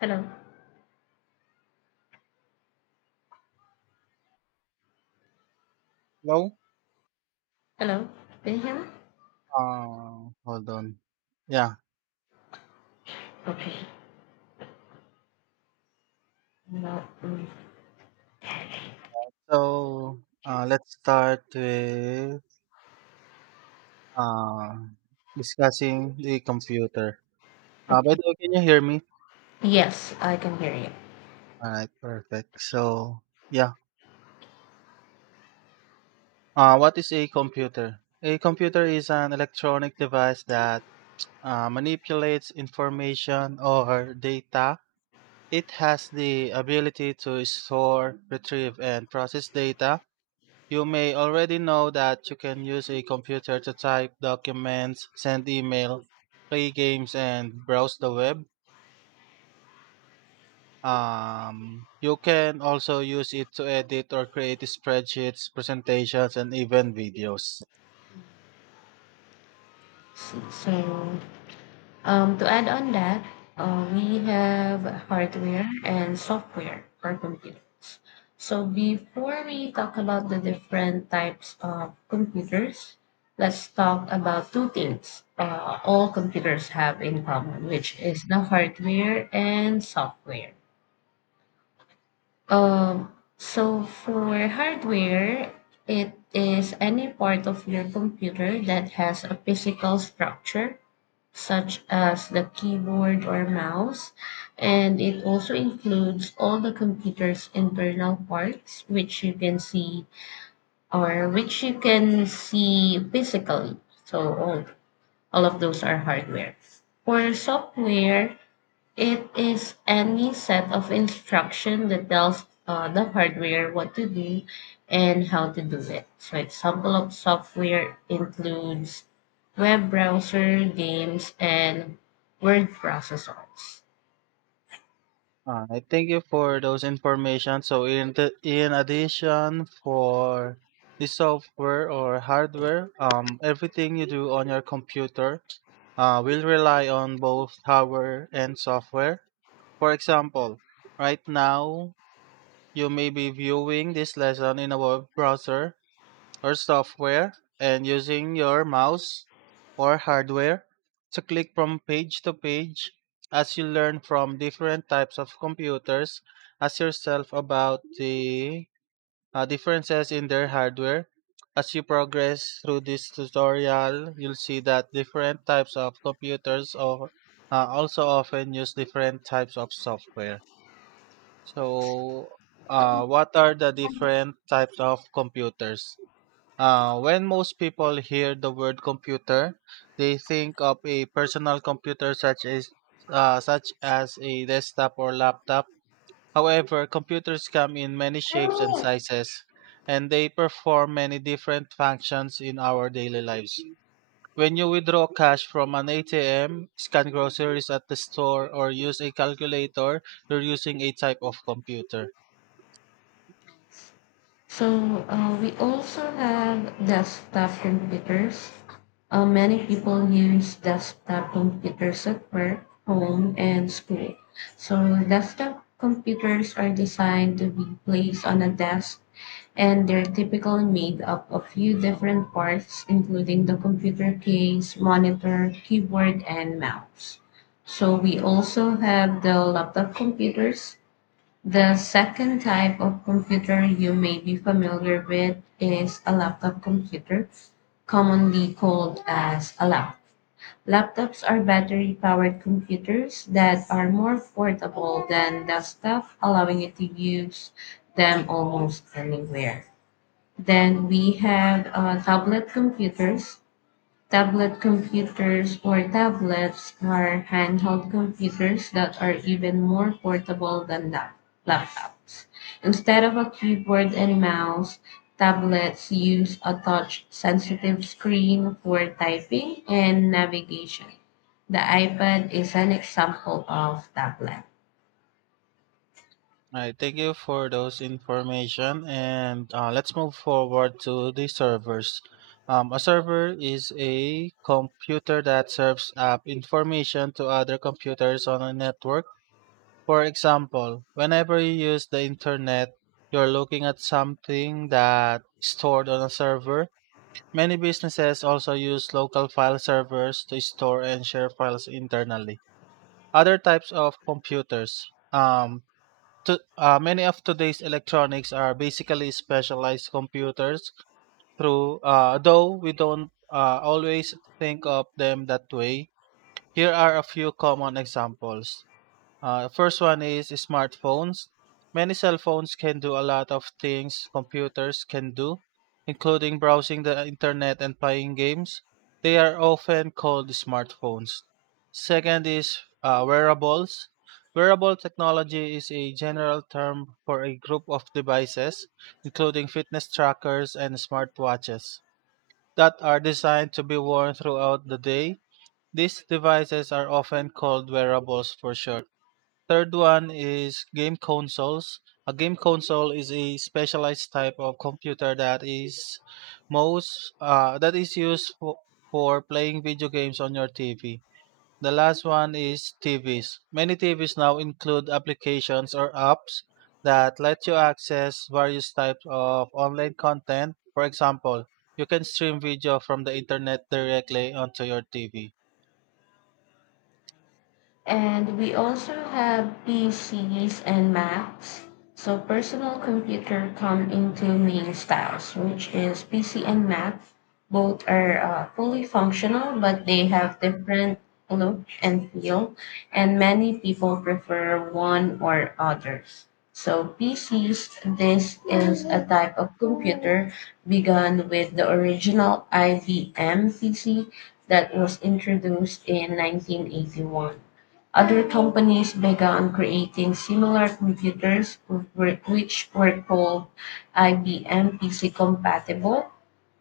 Hello. Hello. Hello. Can you hear me? Hold on. Yeah. Okay. No. So let's start with uh, discussing the computer. By okay. the way, can you hear me? Yes, I can hear you. All right. Perfect. So yeah. What is a computer? A computer is an electronic device that manipulates information or data. It has the ability to store, retrieve, and process data. You may already know that you can use a computer to type documents, send email, play games, and browse the web. You can also use it to edit or create spreadsheets, presentations, and even videos. So, to add on that, we have hardware and software for computers. So, before we talk about the different types of computers, let's talk about two things all computers have in common, which is the hardware and software. Um, so for hardware, it is any part of your computer that has a physical structure, such as the keyboard or mouse, and it also includes all the computer's internal parts, which you can see or which you can see physically. So all of those are hardware. For software, it is any set of instruction that tells the hardware what to do and how to do it. So example of software includes web browser, games, and word processors. Thank you for those information. So, in addition for the software or hardware, everything you do on your computer will rely on both hardware and software. For example, right now, you may be viewing this lesson in a web browser or software and using your mouse or hardware to click from page to page as you learn from different types of computers. Ask yourself about the differences in their hardware. As you progress through this tutorial, you'll see that different types of computers or, also often use different types of software. So what are the different types of computers? When most people hear the word computer, they think of a personal computer such as such as a desktop or laptop. However, computers come in many shapes and sizes, and they perform many different functions in our daily lives. When you withdraw cash from an ATM, scan groceries at the store, or use a calculator, you're using a type of computer. So we also have desktop computers. Many people use desktop computers at work, home, and school. So desktop computers are designed to be placed on a desk and they're typically made up of few different parts, including the computer case, monitor, keyboard, and mouse. So we also have the laptop computers. The second type of computer you may be familiar with is a laptop computer, commonly called as a lap. Laptops are battery powered computers that are more portable than desktop, allowing you to use them almost anywhere. Then we have tablet computers. Tablet computers or tablets are handheld computers that are even more portable than laptops. Instead of a keyboard and mouse, tablets use a touch sensitive screen for typing and navigation. The iPad is an example of tablet. All right, thank you for those information, and let's move forward to the servers. A server is a computer that serves up information to other computers on a network. For example, whenever you use the internet, you're looking at something that is stored on a server. Many businesses also use local file servers to store and share files internally. Other types of computers. Um, Many of today's electronics are basically specialized computers through though we don't always think of them that way. Here are a few common examples. First one is smartphones. Many cell phones can do a lot of things computers can do, including browsing the internet and playing games. They are often called smartphones. Second is wearables. Wearable technology is a general term for a group of devices, including fitness trackers and smartwatches, that are designed to be worn throughout the day. These devices are often called wearables for short. Third one is game consoles. A game console is a specialized type of computer that is most that is used for playing video games on your TV. The last one is TVs. Many TVs now include applications or apps that let you access various types of online content. For example, you can stream video from the internet directly onto your TV. And we also have PCs and Macs. So personal computer come in two main styles, which is PC and Mac. Both are fully functional, but they have different look and feel, and many people prefer one or others. So PCs, this is a type of computer begun with the original IBM PC that was introduced in 1981. Other companies began creating similar computers which were called IBM PC compatible,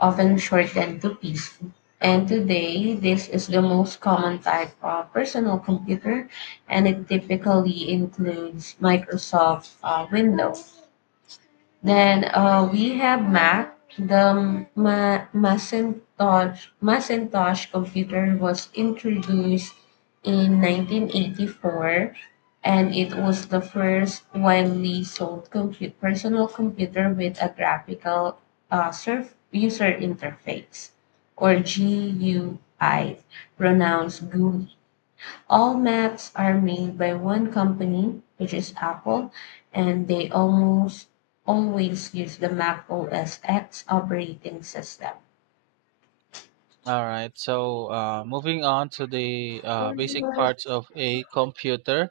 often shortened to PC. And today, this is the most common type of personal computer, and it typically includes Microsoft Windows. Then we have Mac. The Macintosh computer was introduced in 1984 and it was the first widely sold personal computer with a graphical surf user interface or GUI, pronounced GUI. All Macs are made by one company, which is Apple, and they almost always use the Mac OS X operating system. All right. So, moving on to the basic parts of a computer.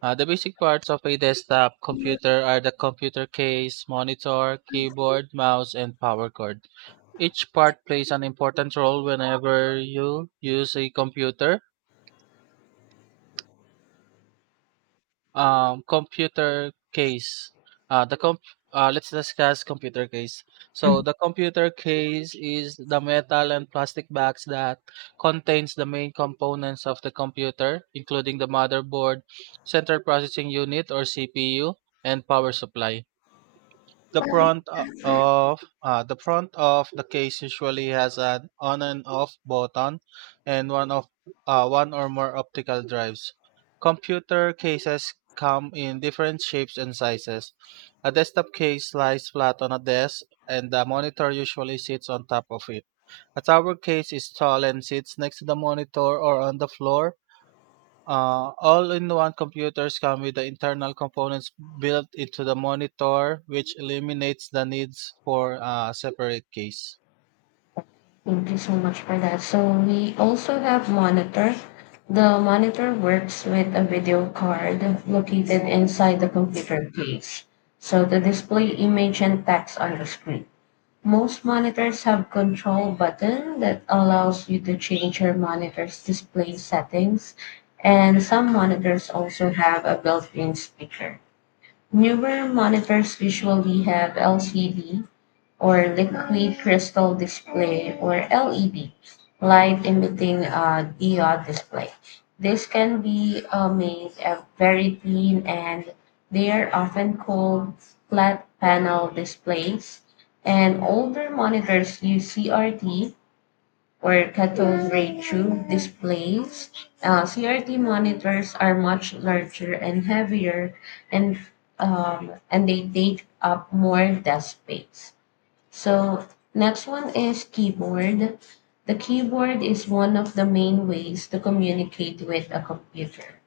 The basic parts of a desktop computer are the computer case, monitor, keyboard, mouse, and power cord. Each part plays an important role whenever you use a computer. Computer case the comp Let's discuss computer case. So the computer case is the metal and plastic box that contains the main components of the computer, including the motherboard, central processing unit or CPU, and power supply. The front of the case usually has an on and off button and one or more optical drives. Computer cases come in different shapes and sizes. A desktop case lies flat on a desk and the monitor usually sits on top of it. A tower case is tall and sits next to the monitor or on the floor. All-in-one computers come with the internal components built into the monitor, which eliminates the needs for a separate case. Thank you so much for that. So we also have monitor. The monitor works with a video card located inside the computer case, so to display image and text on the screen. Most monitors have control button that allows you to change your monitor's display settings, and some monitors also have a built-in speaker. Newer monitors usually have LCD or liquid crystal display or LED light emitting diode display. This can be made very thin and they are often called flat panel displays. And older monitors use CRT or cathode ray tube displays. CRT monitors are much larger and heavier and um, and they take up more desk space. So next one is keyboard. The keyboard is one of the main ways to communicate with a computer.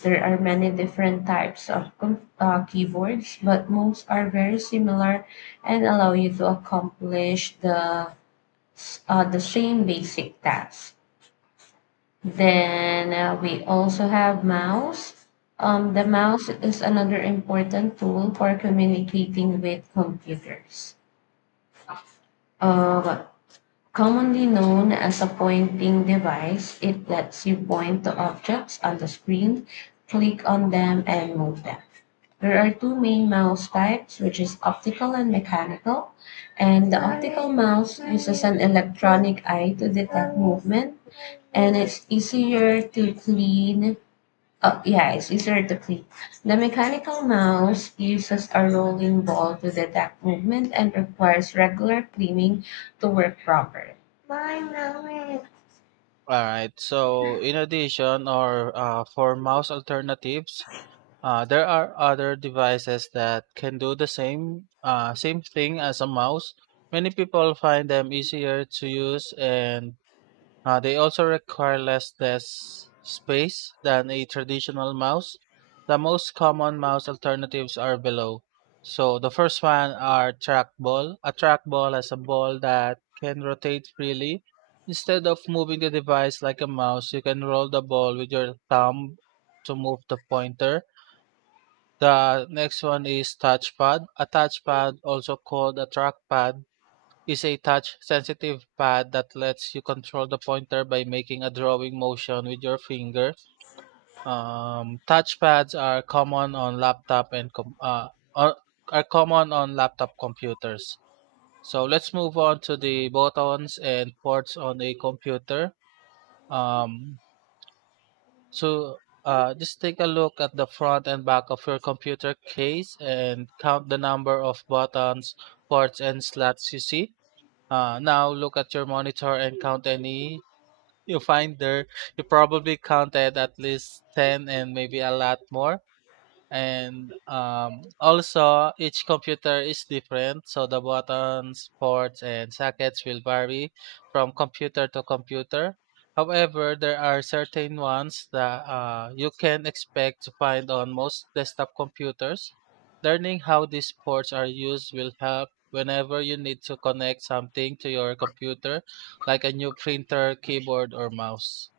There are many different types of keyboards, but most are very similar and allow you to accomplish the the same basic tasks. Then we also have mouse. The mouse is another important tool for communicating with computers. Uh, Commonly known as a pointing device, it lets you point to objects on the screen, click on them, and move them. There are two main mouse types, which is optical and mechanical. And the optical mouse uses an electronic eye to detect movement, and it's easier to clean. Oh, yeah, it's easier to play. The mechanical mouse uses a rolling ball to detect movement and requires regular cleaning to work properly. Bye, Mami. All right. So, in addition, or for mouse alternatives, there are other devices that can do the same thing as a mouse. Many people find them easier to use and they also require less desk space than a traditional mouse. The most common mouse alternatives are below. So the first one are trackball. A trackball has a ball that can rotate freely. Instead of moving the device like a mouse, you can roll the ball with your thumb to move the pointer. The next one is touchpad. A touchpad, also called a trackpad, use a touch-sensitive pad that lets you control the pointer by making a drawing motion with your finger. Touch pads are common on laptop and com- are are common on laptop computers. So let's move on to the buttons and ports on a computer. Um, so just take a look at the front and back of your computer case and count the number of buttons, ports, and slots you see. Now look at your monitor and count any you find there. You probably counted at least 10 and maybe a lot more, and also each computer is different, so the buttons, ports, and sockets will vary from computer to computer. However, there are certain ones that you can expect to find on most desktop computers. Learning how these ports are used will help whenever you need to connect something to your computer, like a new printer, keyboard, or mouse.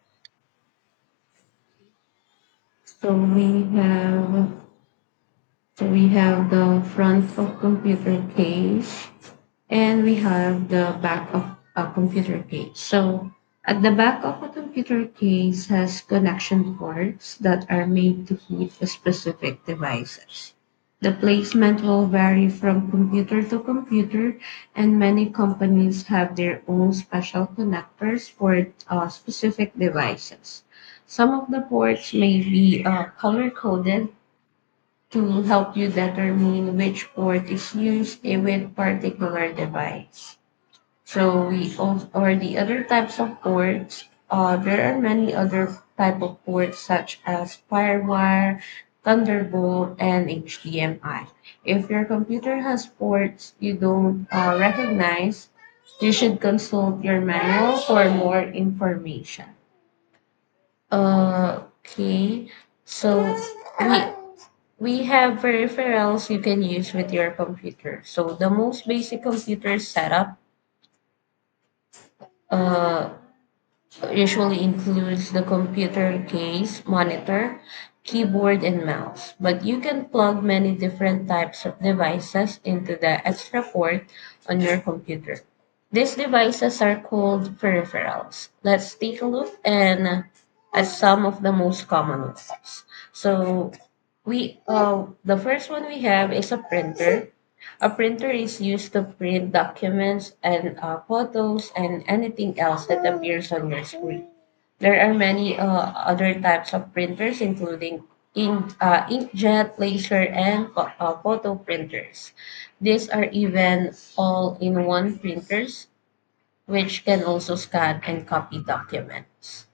So we have so we have the front of computer case, and we have the back of a computer case. So at the back of a computer case has connection ports that are made to feed the specific devices. The placement will vary from computer to computer, and many companies have their own special connectors for specific devices. Some of the ports may be color coded to help you determine which port is used in with particular device. So we also, or the other types of ports, there are many other type of ports such as Firewire, Thunderbolt, and HDMI. If your computer has ports you don't recognize, you should consult your manual for more information. Okay, so we we have peripherals you can use with your computer. So the most basic computer setup uh, usually includes the computer case, monitor, keyboard, and mouse. But you can plug many different types of devices into the extra port on your computer. These devices are called peripherals. Let's take a look and at some of the most common ones. So we the first one we have is a printer. A printer is used to print documents and photos and anything else that appears on your screen. There are many other types of printers, including inkjet, laser, and photo printers. These are even all in one printers, which can also scan and copy documents.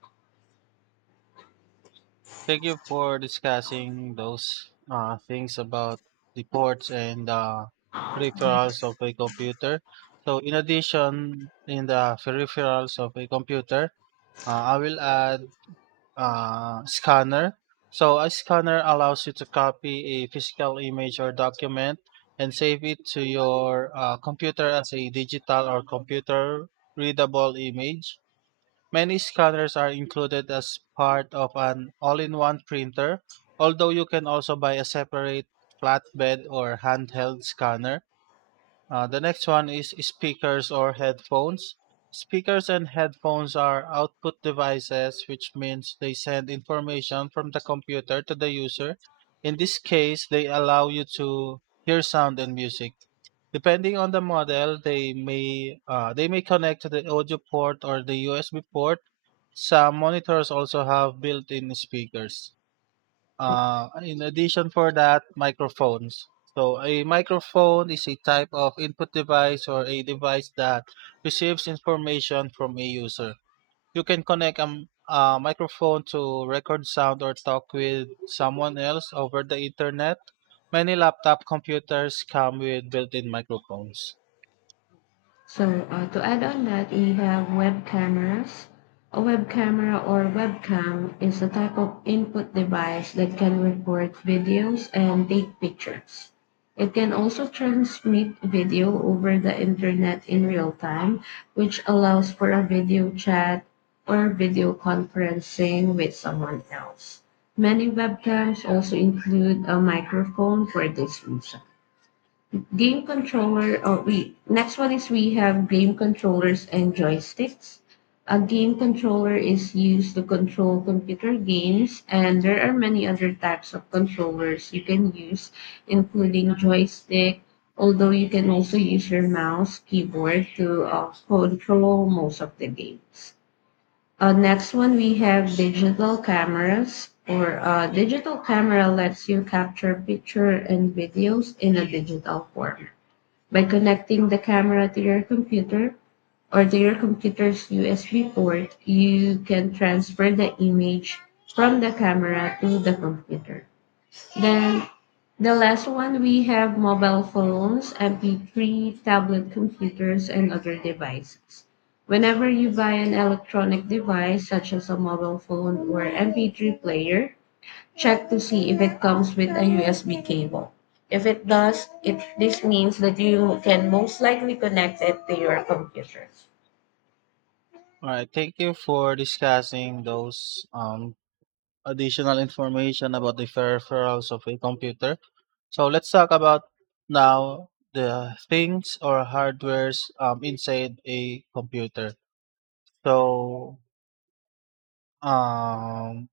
Thank you for discussing those things about the ports and the peripherals of a computer. So, in addition, in the peripherals of a computer, I will add scanner. So, a scanner allows you to copy a physical image or document and save it to your computer as a digital or computer readable image. Many scanners are included as part of an all-in-one printer, although you can also buy a separate flatbed or handheld scanner. The next one is speakers or headphones. Speakers and headphones are output devices, which means they send information from the computer to the user. In this case, they allow you to hear sound and music. Depending on the model, they may connect to the audio port or the USB port. Some monitors also have built-in speakers. In addition for that, microphones. So a microphone is a type of input device or a device that receives information from a user. You can connect a microphone to record sound or talk with someone else over the internet. Many laptop computers come with built-in microphones. So to add on that, we have web cameras. A web camera or webcam is a type of input device that can record videos and take pictures. It can also transmit video over the internet in real time, which allows for a video chat or video conferencing with someone else. Many webcams also include a microphone for this reason. Game controller. Oh, we next one is we have game controllers and joysticks. A game controller is used to control computer games, and there are many other types of controllers you can use, including joystick. Although you can also use your mouse, keyboard to control most of the games. Next one, we have digital cameras. Or Digital camera lets you capture picture and videos in a digital form. By connecting the camera to your computer or to your computer's USB port, you can transfer the image from the camera to the computer. Then the last one we have mobile phones, MP3, tablet computers, and other devices. Whenever you buy an electronic device such as a mobile phone or MP3 player, check to see if it comes with a USB cable. If it does, it this means that you can most likely connect it to your computer. All right, thank you for discussing those additional information about the peripherals of a computer. So let's talk about now the things or hardwares inside a computer. So um,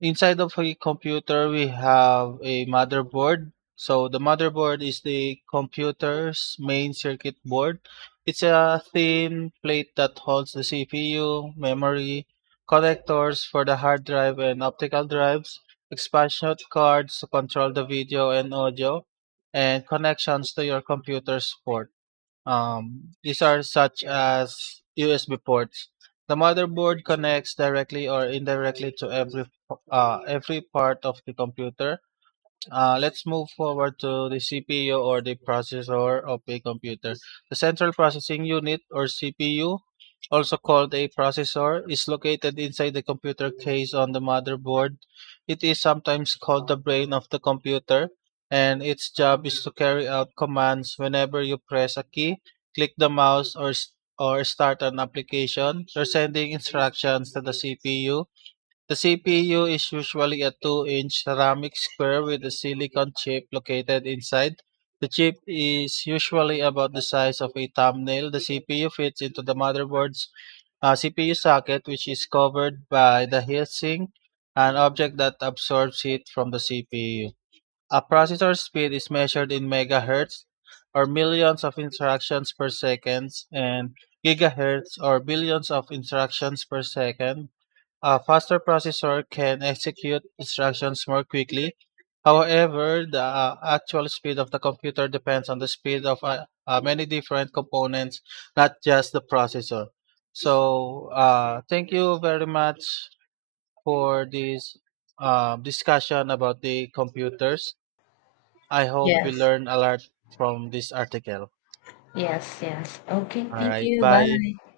Inside of a computer, we have a motherboard. So the motherboard is the computer's main circuit board. It's a thin plate that holds the CPU, memory, connectors for the hard drive and optical drives, expansion cards to control the video and audio, and connections to your computer's port. These are such as USB ports. The motherboard connects directly or indirectly to every part of the computer. Let's move forward to the CPU or the processor of a computer. The central processing unit or CPU, also called a processor, is located inside the computer case on the motherboard. It is sometimes called the brain of the computer, and its job is to carry out commands whenever you press a key, click the mouse, or start an application. You're sending instructions to the CPU. The CPU is usually a 2-inch ceramic square with a silicon chip located inside. The chip is usually about the size of a thumbnail. The CPU fits into the motherboard's CPU socket, which is covered by the heatsink, an object that absorbs heat from the CPU. A processor speed is measured in megahertz or millions of instructions per second and gigahertz or billions of instructions per second. A faster processor can execute instructions more quickly. However, the actual speed of the computer depends on the speed of many different components, not just the processor. So, thank you very much for this discussion about the computers. I hope we Yes. learn a lot from this article. Yes, yes. Okay, All thank right, you. bye. Bye.